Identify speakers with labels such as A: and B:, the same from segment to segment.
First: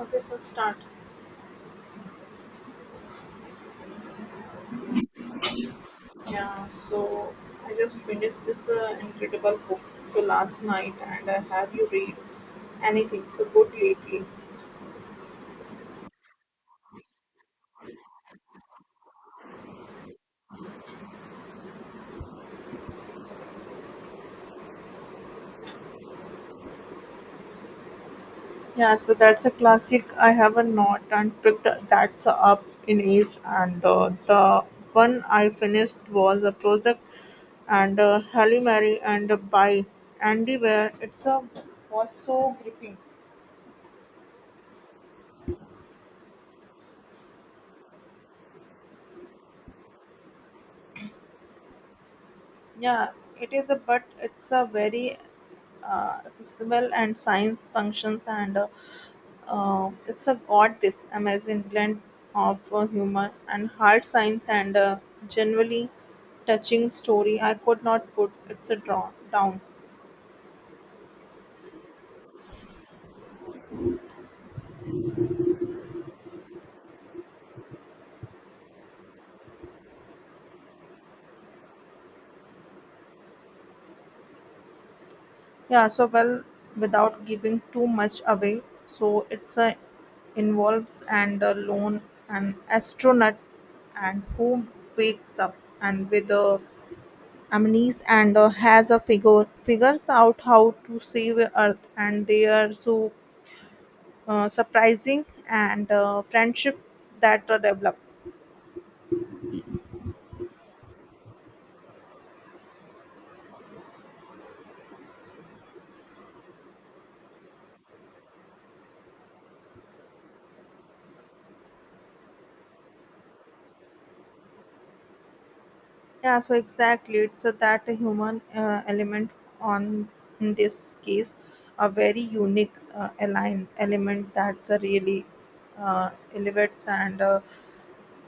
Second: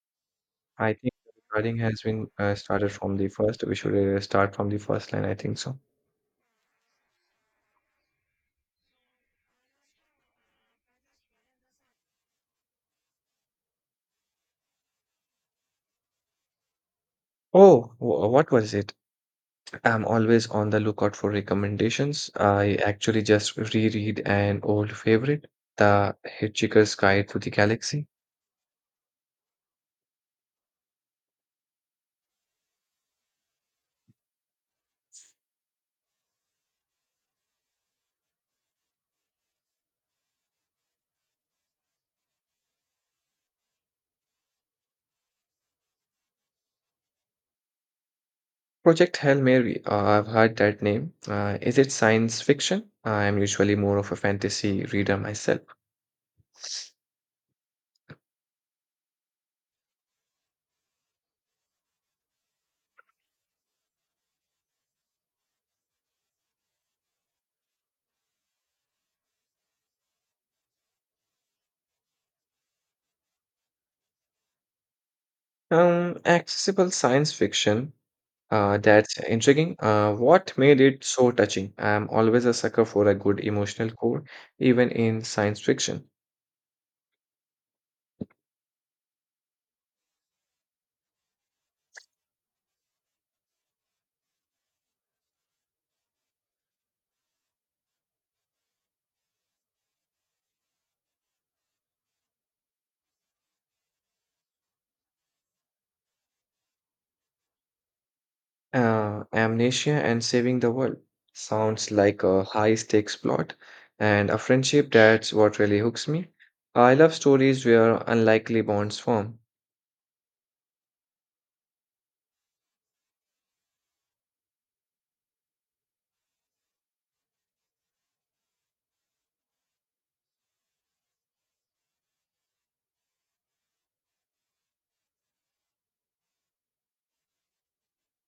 A: Okay, so start.
B: I think the recording has been started from the first. We should start from the first line, I think so.
A: Yeah, so I just finished this incredible book so last night, and have you read anything so good lately?
B: Oh, what was it? I'm always on the lookout for recommendations. I actually just reread an old favorite, The Hitchhiker's Guide to the Galaxy.
A: Yeah, so that's a classic. I have a not and picked that up in age, and the one I finished was a project and Halle Mary and by Andy Ware. It's a was so gripping.
B: Project Hail Mary, I've heard that name. Is it science fiction?
A: Yeah,
B: I'm
A: it is
B: usually
A: a
B: more
A: but
B: of a
A: it's a
B: fantasy reader
A: very
B: myself.
A: flexible and science functions and it's a got this amazing blend of humor and hard science and a generally touching story. I could not put it's a draw down.
B: Accessible science fiction. That's intriguing. What made it so touching? I'm always a sucker for a good emotional core, even in science fiction.
A: Well without giving too much away. So it's a involves and a lone an astronaut and who wakes up and with a amnesia and has a figures out how to save earth and they are so. Surprising and friendship that develop.
B: Amnesia and saving the world sounds like a high-stakes plot and a friendship. That's what really hooks me. I love stories where unlikely bonds form.
A: Yeah, so exactly, it's that human element on in this case a very unique align element that's really elevates and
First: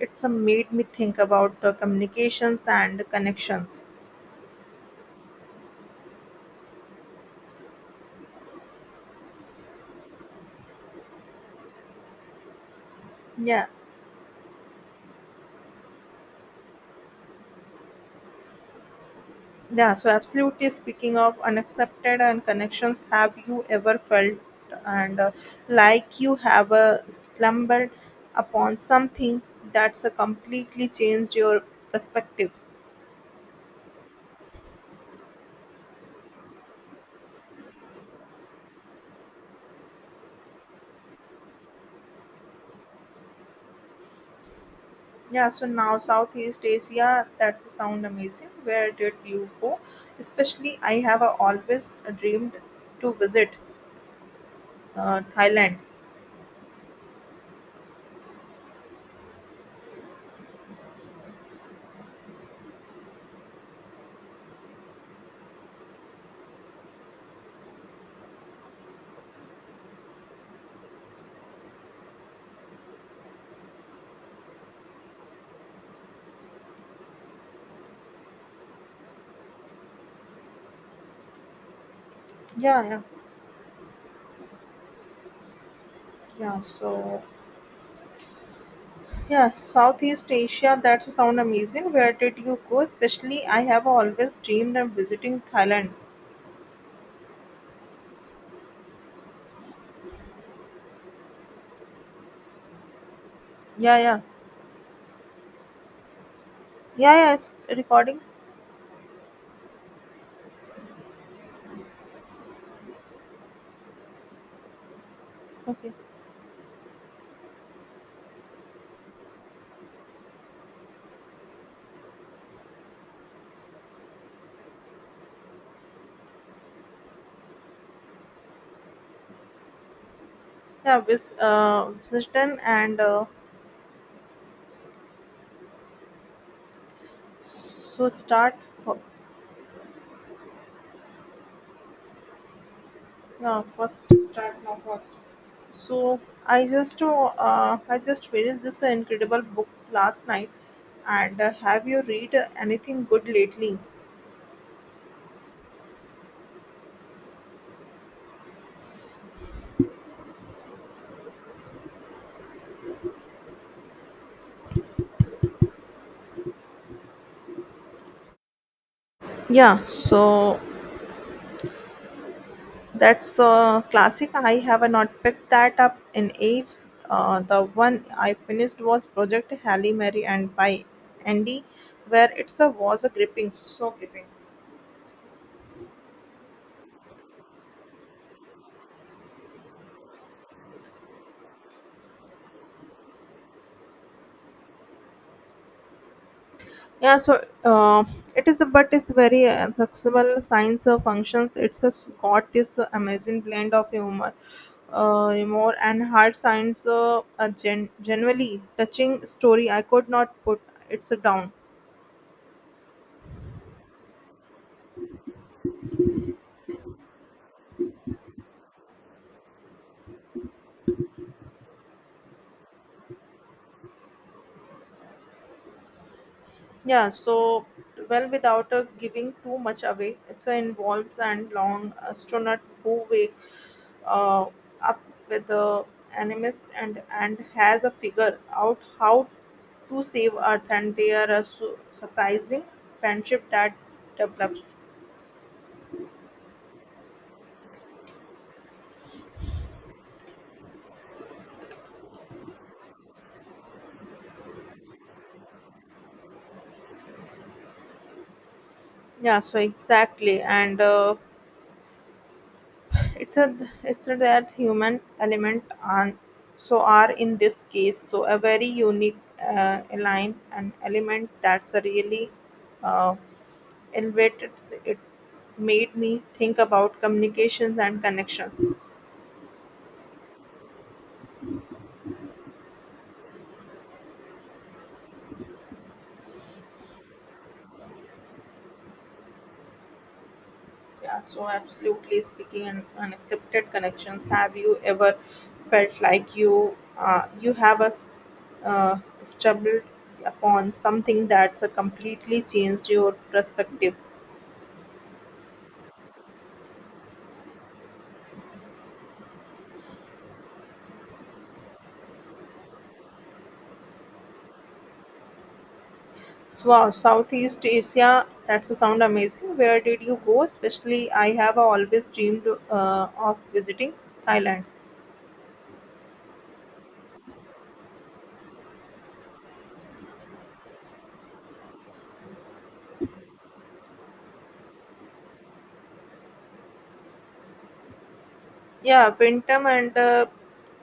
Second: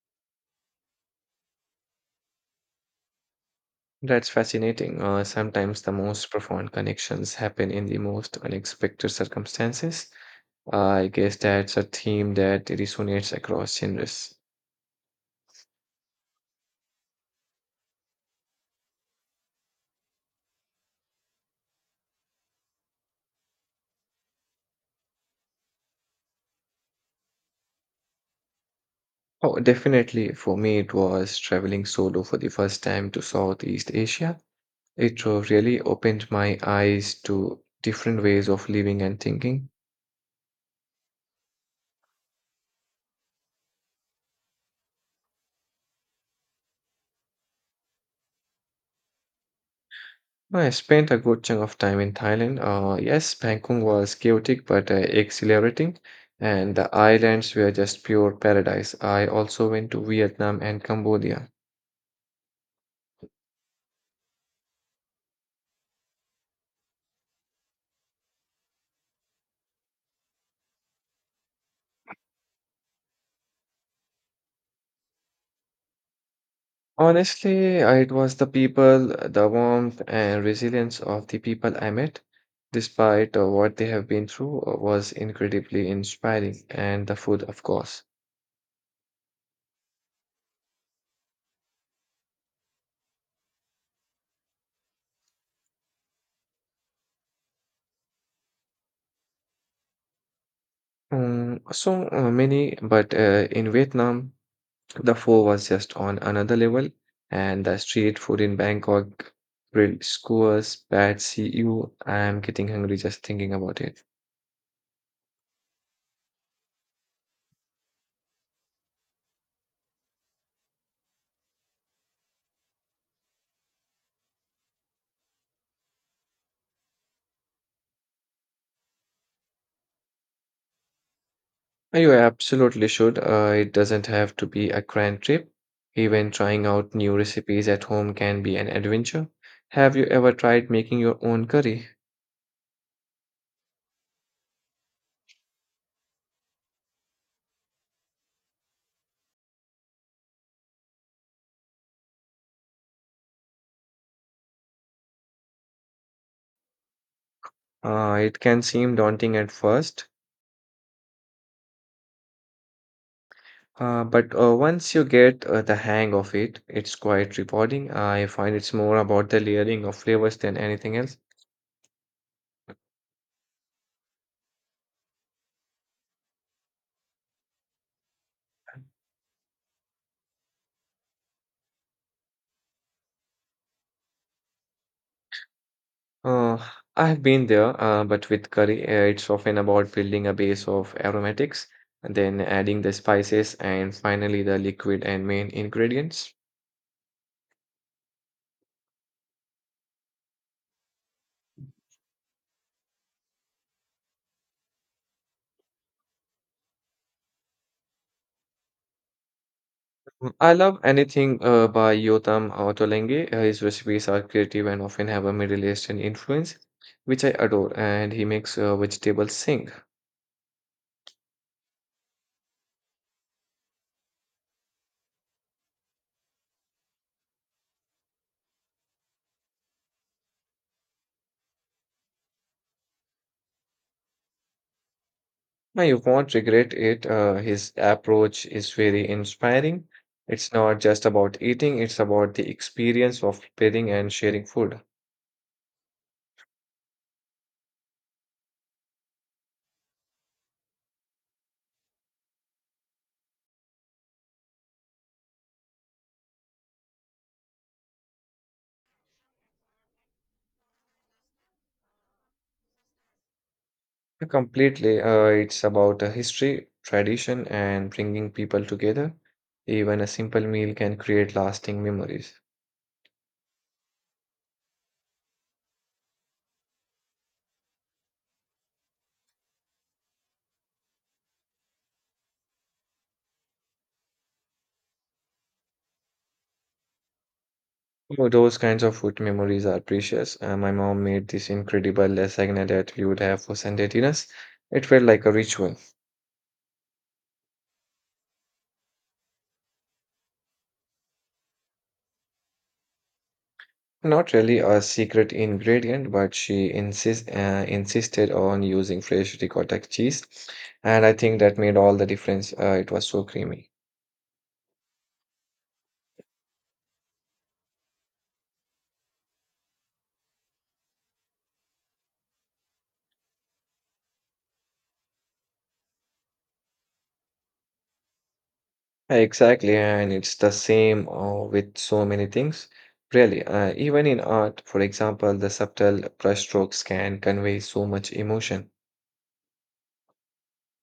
A: it's made me think about communications and connections.
B: That's fascinating. Sometimes the most profound connections happen in the most unexpected circumstances. I guess that's a theme that resonates
A: Yeah.
B: across genres.
A: Yeah, so absolutely speaking of unaccepted and connections, have you ever felt and like you have stumbled upon something
B: Oh,
A: that's
B: definitely. For me,
A: completely
B: it
A: changed
B: was
A: your
B: traveling solo for the
A: perspective?
B: first time to Southeast Asia. It really opened my eyes to different ways of living and thinking.
A: Yeah, so now Southeast Asia, that's sound amazing. Where did you go?
B: I
A: Especially, I
B: spent a
A: have
B: good chunk of
A: always
B: time in
A: dreamed
B: Thailand.
A: to
B: Yes,
A: visit
B: Bangkok was chaotic but
A: Thailand.
B: exhilarating, and the islands were just pure paradise. I also went to Vietnam and Cambodia. Honestly, it was the people, the warmth and resilience of the people I met,
A: Yeah, yeah,
B: despite what they have been through, was incredibly
A: yeah.
B: inspiring, and the
A: So
B: food, of course.
A: Yeah, Southeast Asia, that sound amazing. Where did you go? Especially, I have always dreamed of visiting Thailand.
B: Many, but in
A: Yeah, yeah,
B: Vietnam, the pho was just on another level,
A: yeah, yeah. It's
B: and the street
A: recordings.
B: food in Bangkok, grilled skewers, pad see ew. I'm getting hungry just thinking about it.
A: Okay. Yeah, with
B: You
A: Brisbane
B: absolutely
A: and
B: should.
A: uh,
B: It doesn't have to be a
A: s-
B: grand trip. Even trying out new recipes at
A: so
B: home can
A: start.
B: be an
A: For,
B: adventure. Have you ever tried making your own curry?
A: yeah, first start now first. So I just finished this incredible book last night, and have you read anything good lately?
B: It can seem daunting at first, but once you get the hang of it, it's quite rewarding. I find it's more about the
A: Yeah,
B: layering of flavors than
A: so
B: anything else.
A: That's a classic. I have not picked that up in age. The one I finished was Project Halle Mary and by Andy, where it's a was a so gripping.
B: Uh, I have been there, but with curry, it's often about building a base of aromatics, and then adding the spices, and finally the liquid and main ingredients.
A: Yeah, so uh, it is, a, but it's very accessible science functions. It's got this amazing blend of humor and hard science. A generally touching story. I could not
B: Mm, I
A: put
B: love
A: it's a
B: anything
A: down.
B: by Yotam Otolenghi. His recipes are creative and often have a Middle Eastern influence, which I adore, and he makes vegetables sing.
A: Yeah, so well, without giving too much away, it involves and long astronaut who wake uh, up with
B: Now,
A: the
B: you won't
A: animist
B: regret it.
A: and
B: His
A: has a figure
B: approach is
A: out
B: very
A: how
B: inspiring.
A: to save
B: It's
A: Earth,
B: not
A: and
B: just
A: they are
B: about
A: a
B: eating, it's about the
A: surprising
B: experience of
A: friendship that
B: preparing and sharing
A: develops.
B: food.
A: Yeah, so exactly, and. It's a it's a that human
B: Completely,
A: element
B: it's about
A: and
B: history,
A: so are in
B: tradition,
A: this
B: and
A: case so
B: bringing
A: a
B: people
A: very
B: together.
A: unique
B: Even a
A: line
B: simple
A: and
B: meal can
A: element
B: create
A: that's a
B: lasting
A: really
B: memories.
A: uh, elevated. It made me think about communications and connections.
B: Oh, those kinds of food memories are precious. My mom
A: Yeah,
B: made
A: so
B: this incredible
A: absolutely
B: lasagna
A: speaking and
B: that we would have for
A: unaccepted
B: Sunday
A: connections.
B: dinners.
A: Have you
B: It felt
A: ever
B: like a ritual.
A: felt like you have a stumbled upon something that's a completely changed your perspective?
B: Not really a secret ingredient, but she insisted on using fresh ricotta cheese, and I think that made all the difference. It was so creamy.
A: Wow, Southeast Asia, that's a sound amazing. Where did you go? Especially, I have always dreamed of visiting Thailand.
B: Exactly, and it's the same with so many things. Really, even in art, for example, the subtle brushstrokes can convey so much emotion.
A: Yeah, Vietnam and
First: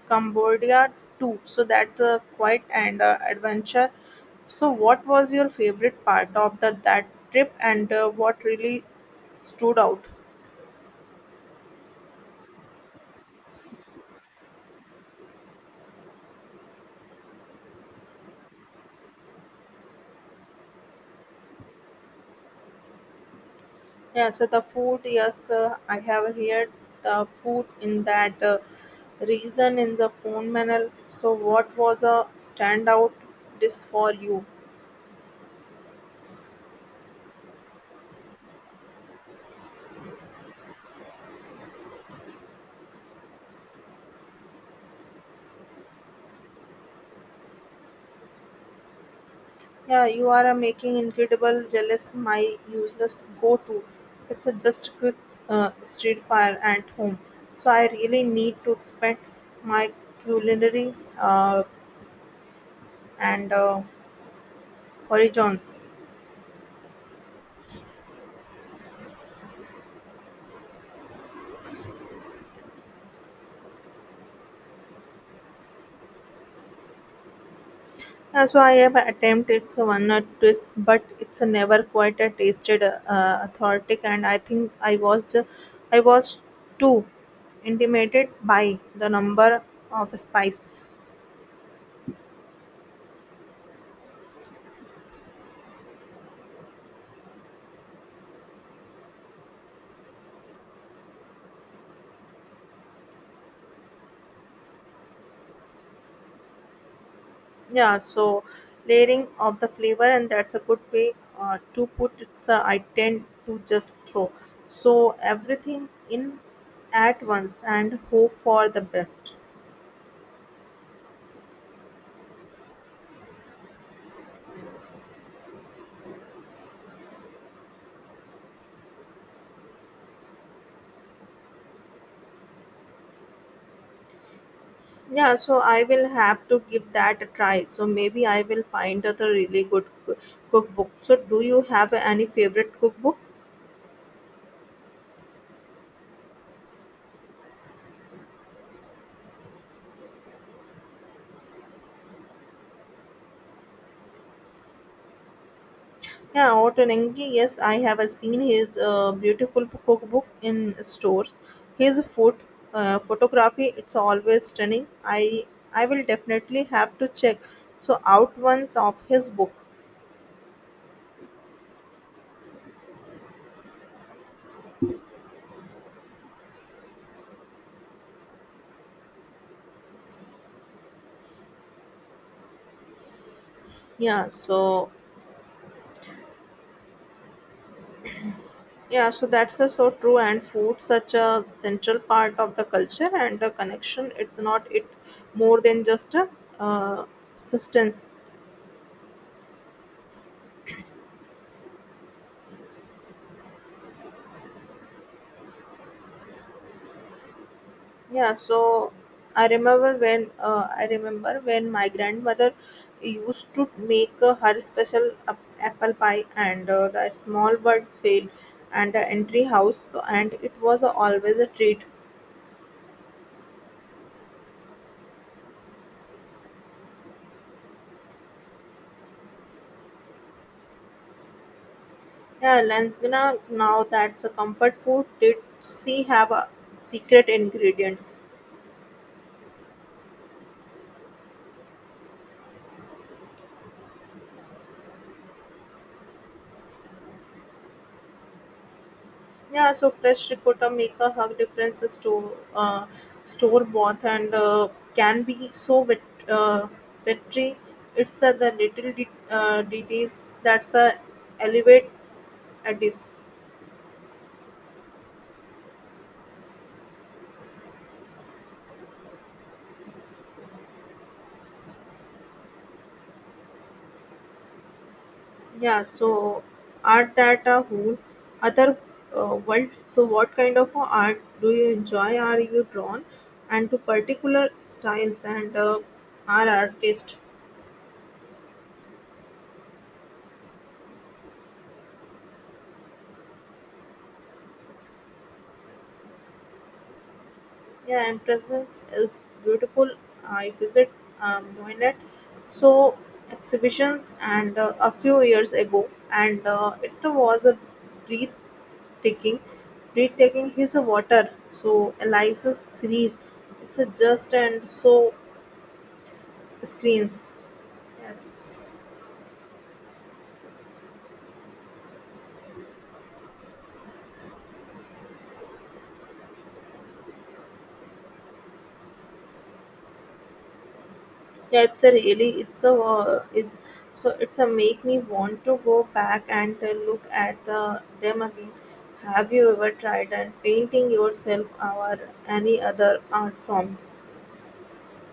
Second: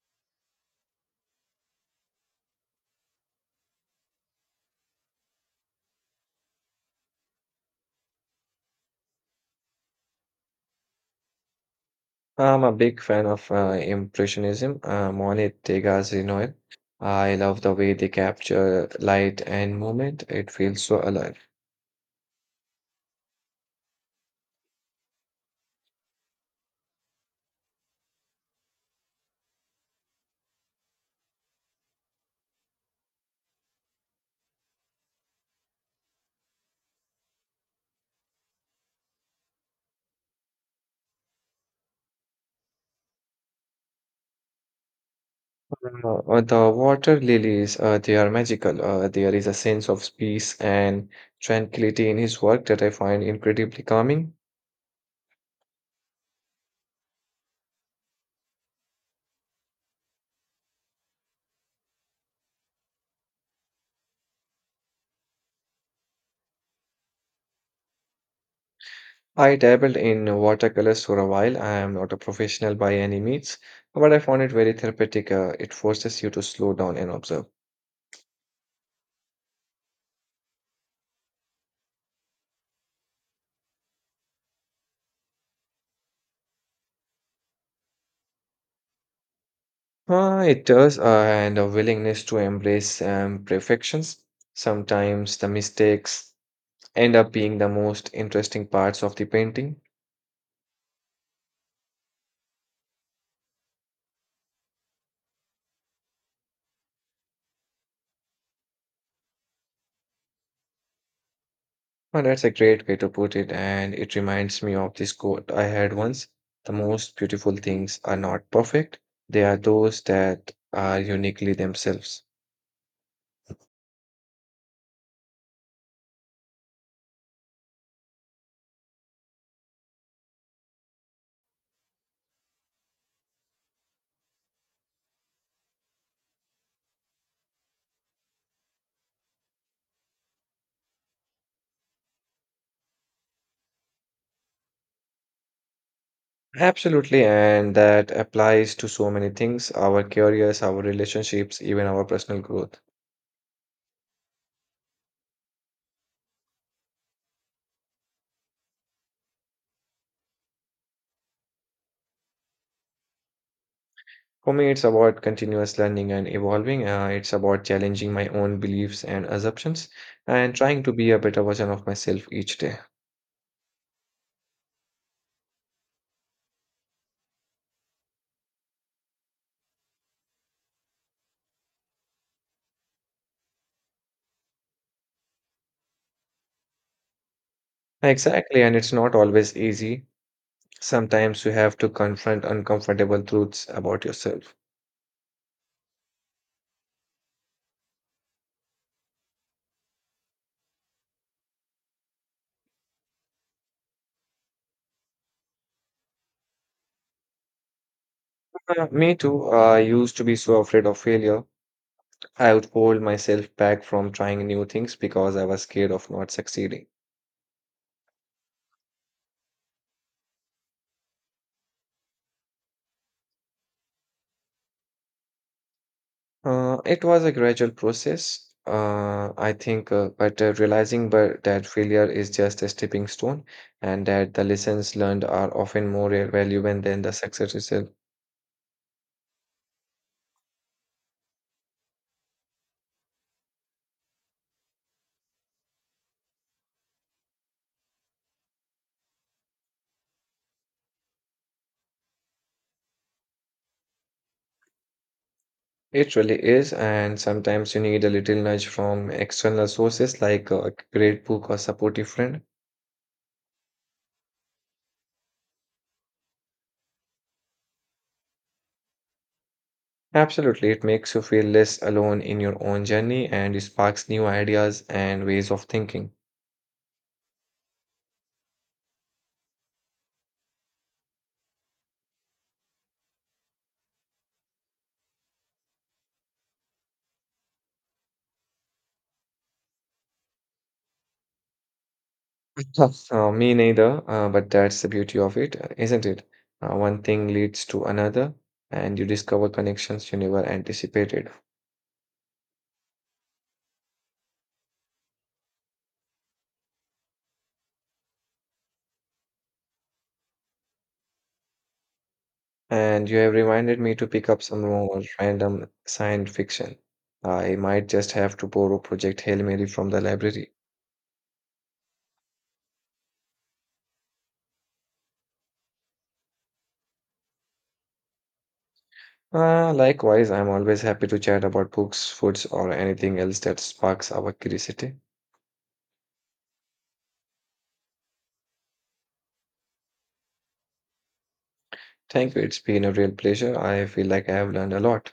A: Cambodia too. So that's a quite and adventure. So, what was your favorite part of the that trip, and what really stood out?
B: I'm a big fan of Impressionism, Monet, Degas, Renoir. I love the way they capture light and movement. It feels so alive.
A: Yeah, so the food, yes, I have heard the food in that reason in the phone manual. So, what was a standout dish for you?
B: The water lilies, they are magical. There is a sense
A: Yeah,
B: of
A: you are
B: peace
A: making
B: and
A: incredible
B: tranquility
A: jealous
B: in his
A: my
B: work that I find
A: useless go to.
B: incredibly calming.
A: It's a just quick street fire at home. So, I really need to expand my culinary uh, and horizons.
B: I dabbled in watercolors for a while. I am not a professional by any means, but I found it very therapeutic. It forces you to slow down and observe.
A: So I have attempted it's a one or twist, but it's a never quite a tasted authentic, and I think I was too intimidated by the number of spice.
B: It does, and a willingness to embrace perfections. Sometimes the mistakes end up being the most interesting parts of the painting.
A: Yeah, so layering of the flavor, and that's a good way to put it.
B: That's a
A: I
B: great way to
A: tend
B: put it,
A: to just
B: and it
A: throw
B: reminds me of
A: so
B: this quote I
A: everything
B: had once.
A: in
B: The most
A: at
B: beautiful
A: once and
B: things are
A: hope
B: not
A: for the
B: perfect,
A: best.
B: they are those that are uniquely themselves.
A: Yeah, so I will have to give that a try. So maybe I will find other really good cookbook. So do you have any favorite cookbook?
B: Absolutely, and that applies to so many things, our careers, our relationships, even our personal growth.
A: Yeah, Otonengi. Yes, I have seen his beautiful cookbook in stores. His food, photography, it's always
B: For me, it's
A: stunning.
B: about continuous
A: I will
B: learning and
A: definitely
B: evolving.
A: have to
B: It's
A: check
B: about
A: so
B: challenging my
A: out
B: own
A: ones of
B: beliefs and
A: his book.
B: assumptions and trying to be a better version of myself each day.
A: Yeah, so
B: Exactly, and it's
A: Yeah,
B: not
A: so
B: always
A: that's so
B: easy.
A: true. And food, such
B: Sometimes
A: a
B: you have to
A: central part
B: confront
A: of the culture
B: uncomfortable
A: and the
B: truths about
A: connection. It's
B: yourself.
A: not it more than just a uh, sustenance. Yeah, so
B: Me
A: I
B: too. I
A: remember
B: used to
A: when
B: be so afraid of failure.
A: my grandmother
B: I would hold
A: used
B: myself
A: to
B: back
A: make
B: from trying
A: her
B: new things
A: special
B: because I was scared
A: apple
B: of
A: pie,
B: not
A: and
B: succeeding.
A: the small bird fail and the entry house, so, and it was always a treat.
B: It was a gradual process. I think, but realizing but that failure is
A: Yeah,
B: just a stepping
A: Lansgana,
B: stone
A: now
B: and
A: that's a
B: that the
A: comfort
B: lessons
A: food.
B: learned
A: Did
B: are often
A: she
B: more
A: have a
B: valuable than the
A: secret
B: success itself.
A: ingredients? Yeah, so fresh ricotta make a hug difference to store bought and can be so wet,
B: It really
A: uh,
B: is, and
A: vetry.
B: sometimes you need a
A: It's
B: little
A: the
B: nudge
A: little
B: from external sources
A: details
B: like a
A: that's
B: great book or
A: elevate
B: supportive friend.
A: a dish.
B: Absolutely, it makes you feel less alone in your own journey and sparks new ideas and ways of
A: Yeah,
B: thinking.
A: so art that a whole other world. So what kind of art do you enjoy? Are you drawn and to particular styles and are artist?
B: Yes. Me neither, but that's the beauty of it, isn't it? One thing leads to
A: Yeah, and
B: another,
A: presence
B: and you
A: is
B: discover
A: beautiful.
B: connections you never
A: I visit
B: anticipated.
A: Moinet So exhibitions and a few years ago and it was a breathtaking breathtaking his water so Eliza's
B: And
A: series
B: you have
A: it's
B: reminded
A: a
B: me to pick
A: just
B: up some
A: and
B: more
A: so
B: random science fiction.
A: screens.
B: I might just have to
A: Yes,
B: borrow Project Hail Mary from the library. Likewise, I'm always happy to chat about
A: that's a
B: books,
A: really
B: foods,
A: it's
B: or
A: a
B: anything else
A: is
B: that
A: so
B: sparks our
A: it's a make me
B: curiosity.
A: want to go back and look at the them again. Have you ever tried and painting yourself or
B: Thank you,
A: any
B: it's been
A: other
B: a real
A: art
B: pleasure.
A: form?
B: I feel like I have learned a lot.